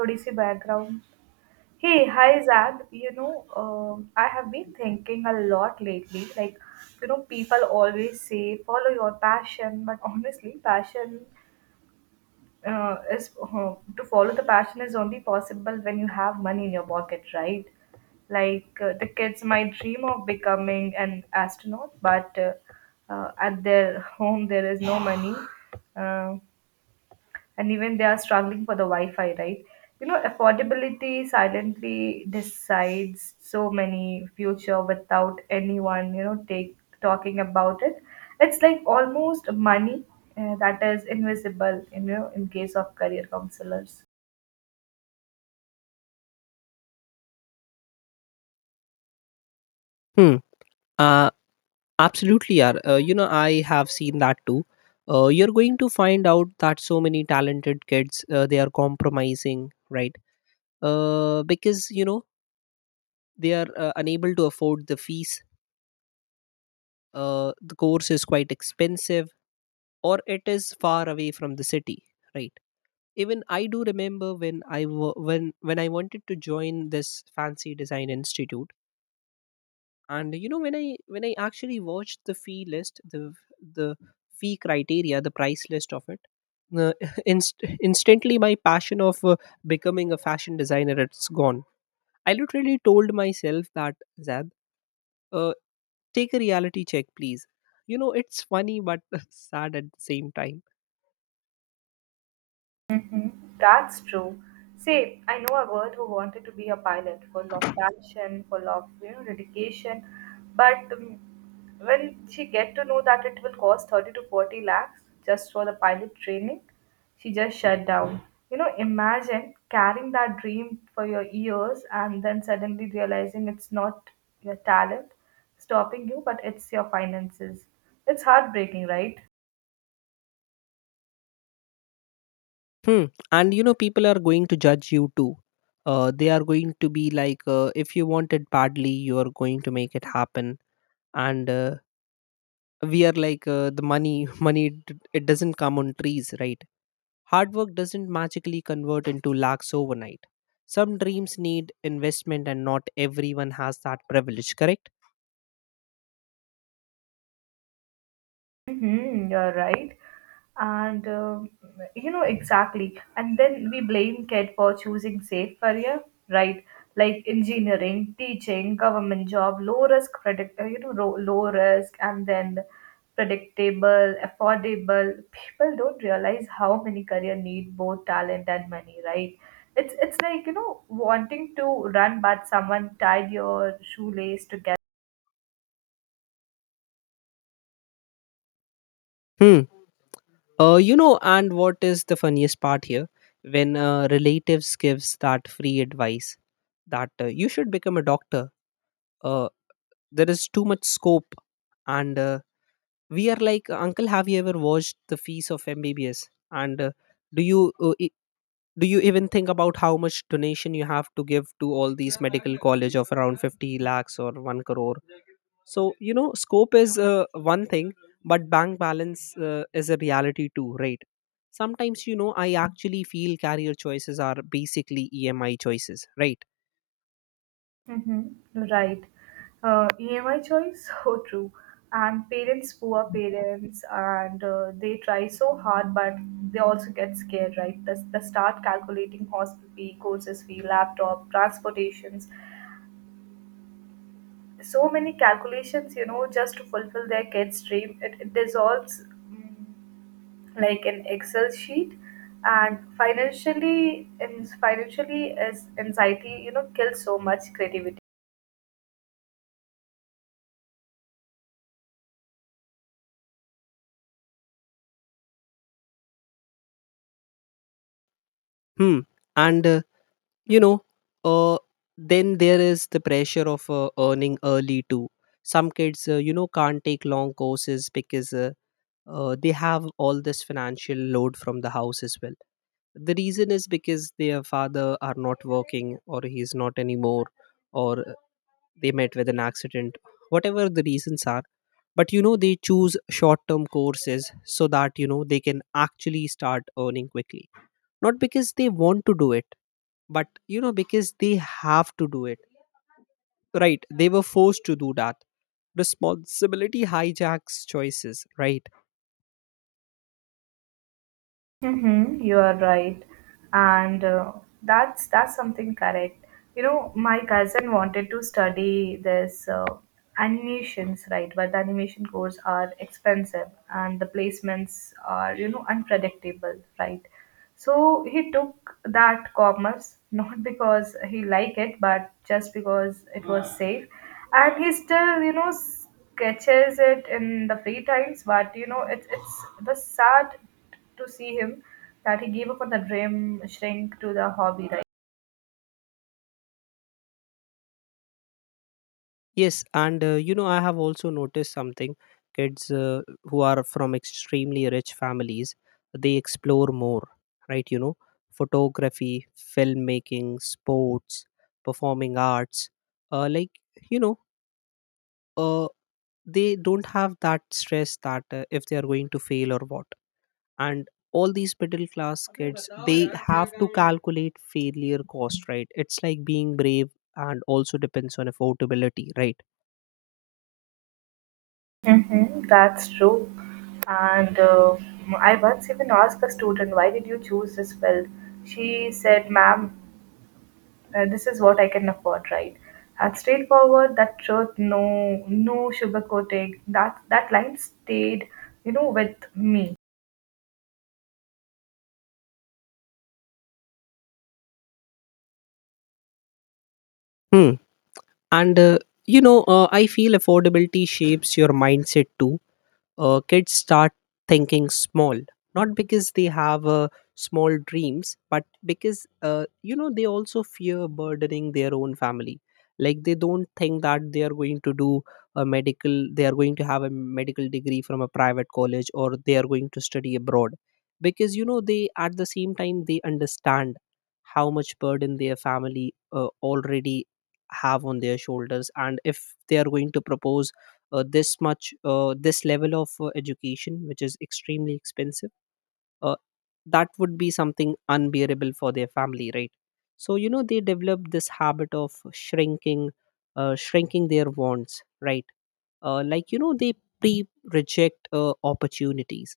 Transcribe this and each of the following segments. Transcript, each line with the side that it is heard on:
right: Odissi background. Hey, hi Zad. I have been thinking a lot lately. Like, people always say follow your passion, but honestly, passion is to follow the passion is only possible when you have money in your pocket, right? Like the kids might dream of becoming an astronaut, but at their home there is no money. Um and even they are struggling for the Wi-Fi, right? Affordability silently decides so many future without anyone, take talking about it. It's like almost money that is invisible, in case of career counselors.
left: Hmm. Uh, Absolutely, yeah. I have seen that too. You're going to find out that so many talented kids they are compromising, right? Because they are unable to afford the fees. The course is quite expensive, or it is far away from the city, right? Even I do remember when I wanted to join this fancy design institute, and when I actually watched the fee list, the the fee criteria, the price list of it, uh, instantly my passion of becoming a fashion designer, it's gone. I literally told myself that, "Zad, uh, take a reality check, please." It's funny but sad at the same time.
right: Mhm. That's true. See, I know a girl who wanted to be a pilot, full of passion, full of dedication, but when she get to know that it will cost 30 to 40 lakhs just for the pilot training, she just shut down. Imagine carrying that dream for your years and then suddenly realizing it's not your talent stopping you, but it's your finances. It's heartbreaking, right?
left: Hmm. And people are going to judge you too. They are going to be like, "If you want it badly, you are going to make it happen." And we are like, the money money, it doesn't come on trees, right? Hard work doesn't magically convert into lakhs overnight. Some dreams need investment, and not everyone has that privilege, correct?
right: Mm-hmm, you're right. And you know exactly. And then we blame kid for choosing safe career, right? Like engineering, teaching, government job, low risk, predict, you know, ro- low risk, and then predictable, affordable. People don't realize how many career need both talent and money, right? It's like wanting to run, but someone tied your shoelace to.
left: Hmm. And what is the funniest part here? When relatives gives that free advice that you should become a doctor, uh, there is too much scope. And we are like, "Uncle, have you ever watched the fees of MBBS? And do you uh, do you even think about how much donation you have to give to all these medical college of around 50 lakhs or 1 crore?" So scope is one thing, but bank balance is a reality too, right? Sometimes, I actually feel career choices are basically EMI choices, right?
right: Mhm. Right. EMI choice, so true. And parents, poor parents, and they try so hard, but they also get scared, right? The start calculating hospital fee, courses fee, laptop, transportations, so many calculations, just to fulfill their kid's dream. It dissolves mm, like an Excel sheet, and financially, is anxiety, kills so much creativity.
left: Hmm. And you know uh, then there is the pressure of earning early too. Some kids, can't take long courses because they have all this financial load from the house as well. The reason is because their father are not working, or he's not anymore, or they met with an accident, whatever the reasons are. But they choose short term courses so that they can actually start earning quickly. Not because they want to do it, but because they have to do it. Right. They were forced to do that. Responsibility hijacks choices, right?
right: Mm-hmm, you are right, and that's something correct. My cousin wanted to study this animations, right? But the animation course are expensive, and the placements are unpredictable, right? So he took that commerce not because he liked it, but just because it was safe, and he still sketches it in the free times. But it's the sad to see him that he gave up on the dream shrink to the hobby, right?
left: Yes, and I have also noticed something. Kids who are from extremely rich families, they explore more, right? You know, photography, filmmaking, sports, performing arts. Like, you know, uh, they don't have that stress that, if they are going to fail or what. And all these middle class kids, they have to calculate failure cost, right? It's like being brave and also depends on affordability, right?
right: Mm-hmm, that's true. And I once even asked a student, why did you choose this field? She said, ma'am, this is what I can afford, right? And straightforward, that truth, no, no sugarcoating. That line stayed, with me.
left: Hmm. And I feel affordability shapes your mindset too. Kids start thinking small, not because they have small dreams, but because, they also fear burdening their own family. Like, they don't think that they are going to do a medical, they are going to have a medical degree from a private college, or they are going to study abroad, because they, at the same time, they understand how much burden their family already have on their shoulders. And if they are going to propose this much, this level of education, which is extremely expensive, uh, that would be something unbearable for their family, right? So they develop this habit of shrinking, shrinking their wants, right? Like, they pre reject opportunities.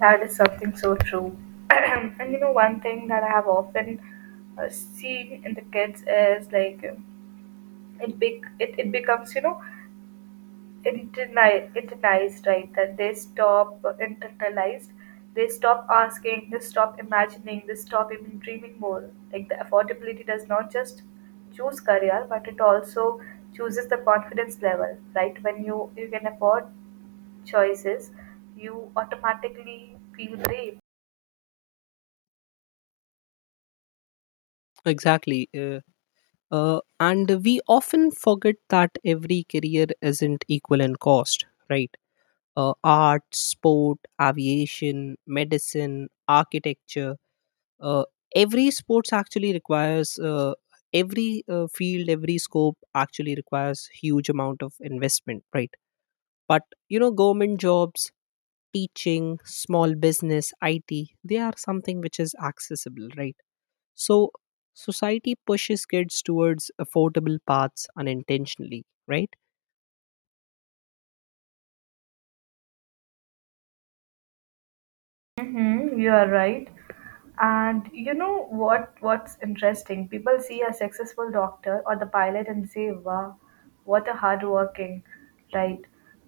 right: That is something so true. And one thing that I have often seen in the kids is like it becomes internalized, right, that they stop internalized they stop asking, they stop imagining, they stop even dreaming. More like the affordability does not just choose career, but it also chooses the confidence level, right? When you can afford choices, you automatically feel brave.
left: Exactly. And we often forget that every career isn't equal in cost, right? Art, sport, aviation, medicine, architecture, uh, every sports actually requires, every field, every scope actually requires huge amount of investment, right? But government jobs, teaching, small business, it, they are something which is accessible, right? So society pushes kids towards affordable paths, unintentionally, right?
right: Mm-hmm, you are right. And you know what's interesting? People see a successful doctor or the pilot and say, "Wow, what a hard working," right?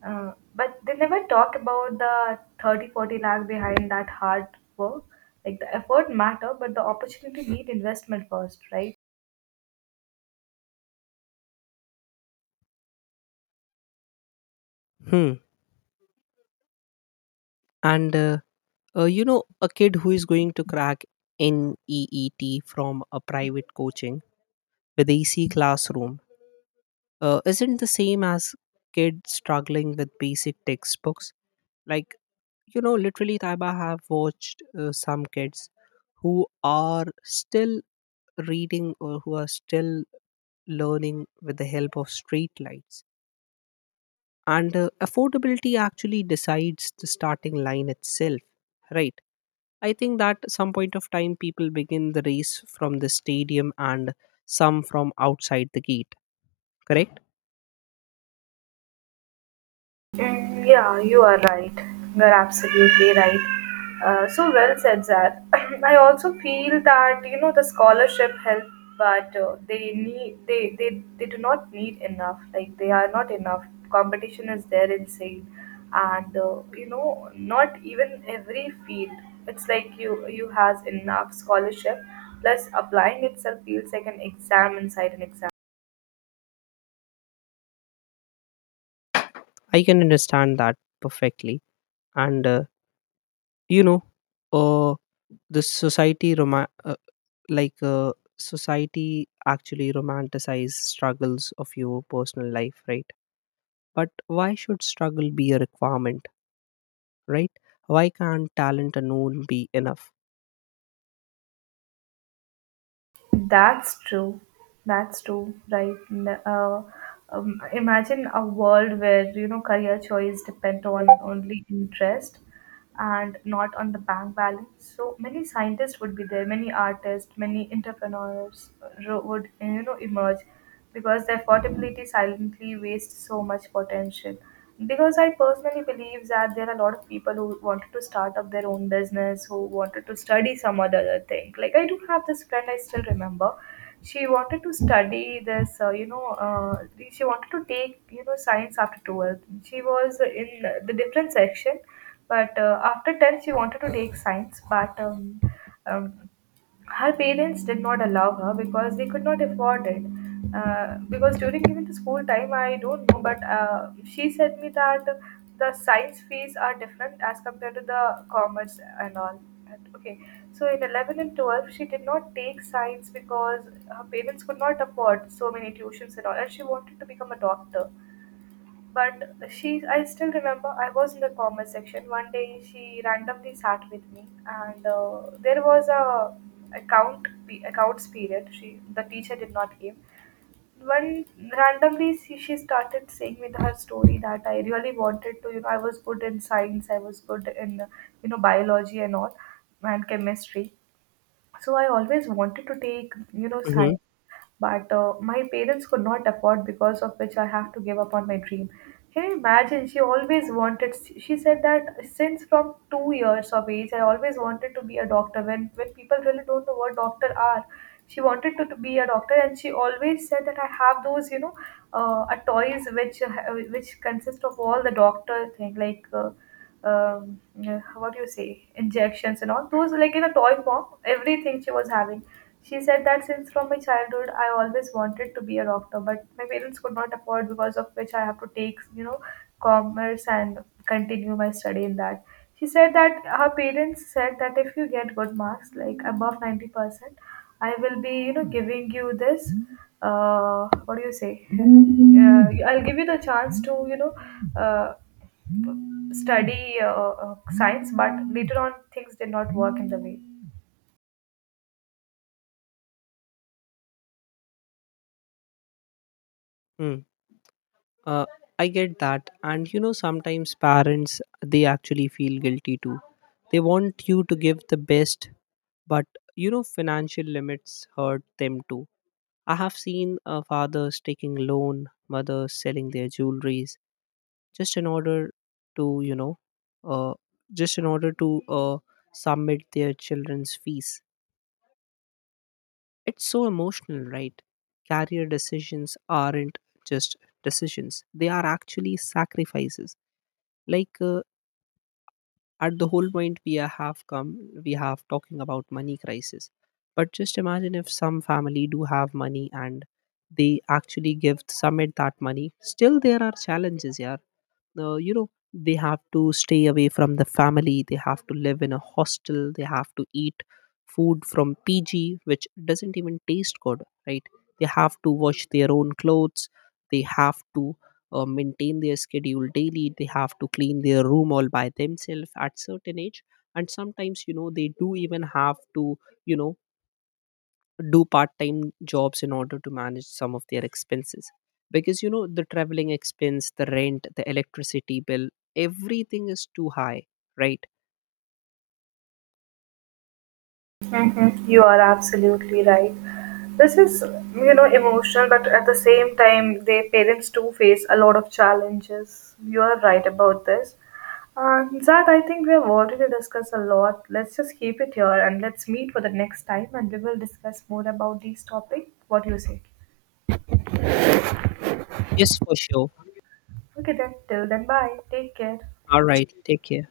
right: But they never talk about the 30, forty 40 lakh behind that hard work. Like the effort matter, but the opportunity need investment first, right?
left: Hmm. And a kid who is going to crack neet from a private coaching with AC classroom isn't the same as kids struggling with basic textbooks. Like, literally, Taiba have watched some kids who are still reading, or who are still learning, with the help of street lights. And affordability actually decides the starting line itself, right? I think that some point of time people begin the race from the stadium, and some from outside the gate, correct?
right: Yeah, you are right. You're absolutely right. So well said, Zad. I also feel that the scholarship help, but they do not need enough. Like they are not enough. Competition is there insane, and not even every field. It's like you has enough scholarship. Plus, applying itself feels like an exam inside an exam.
left: I can understand that perfectly. And you know uh the like uh, society actually romanticize struggles of your personal life, right? But why should struggle be a requirement, right? Why can't talent alone be enough?
right: That's true. That's true, right? Imagine a world where career choice depend on only interest and not on the bank balance. So many scientists would be there, many artists, many entrepreneurs would emerge because the affordability silently wastes so much potential, because I personally believe that there are a lot of people who wanted to start up their own business, who wanted to study some other thing. Like I do have this friend, I still remember, she wanted to study this you know she wanted to take science after 12th. She was in the different section, but after 10 she wanted to take science, but um, her parents did not allow her because they could not afford it. Because during even the school time, I don't know, but she said me that the science fees are different as compared to the commerce and all. And, okay, so in 11 and 12, she did not take science because her parents could not afford so many tuitions and all, and she wanted to become a doctor. But I still remember I was in the comment section. One day she randomly sat with me, and there was a accounts period. She the teacher did not give. When randomly she started saying with her story that I really wanted to, I was good in science, I was good in, biology and all, and chemistry. So I always wanted to take, science,
left: Hmm.
right: but my parents could not afford, because of which I have to give up on my dream. Can you imagine? She always wanted She said that since from 2 years of age I always wanted to be a doctor, when people really don't know what doctor are. She wanted to be a doctor, and she always said that I have those toys, which consist of all the doctor thing, like um, what do you say, injections and all those, like in a toy form, everything she was having. She said that since from my childhood I always wanted to be a doctor, but my parents could not afford, because of which I have to take, commerce and continue my study in that. She said that her parents said that if you get good marks, like above 90%, I will be, giving you this, what do you say? I'll give you the chance to, uh, study science, but later on things did not work in the way.
left: Mm. Uh, I get that. And sometimes parents, they actually feel guilty too. They want you to give the best, but financial limits hurt them too. I have seen fathers taking loan, mothers selling their jewelries just in order to, uh, just in order to uh, submit their children's fees. It's so emotional, right? Career decisions aren't just decisions; they are actually sacrifices. Like, at the whole point we have come, we have talking about money crisis. But just imagine if some family do have money and they actually give some of that money. Still, there are challenges, yeah. They have to stay away from the family. They have to live in a hostel. They have to eat food from PG which doesn't even taste good, right? They have to wash their own clothes. They have to maintain their schedule daily. They have to clean their room all by themselves at certain age. And sometimes, they do even have to, you know do part-time jobs in order to manage some of their expenses, because the traveling expense, the rent, the electricity bill, everything is too high, right?
right: Mm-hmm. You are absolutely right. This is, emotional, but at the same time, their parents do face a lot of challenges. You are right about this. Zach, I think we have already discussed a lot. Let's just keep it here and let's meet for the next time and we will discuss more about these topics. What do you say?
left: Yes, for sure.
right: Okay, then, till then, bye. Take care.
left: All right, take care.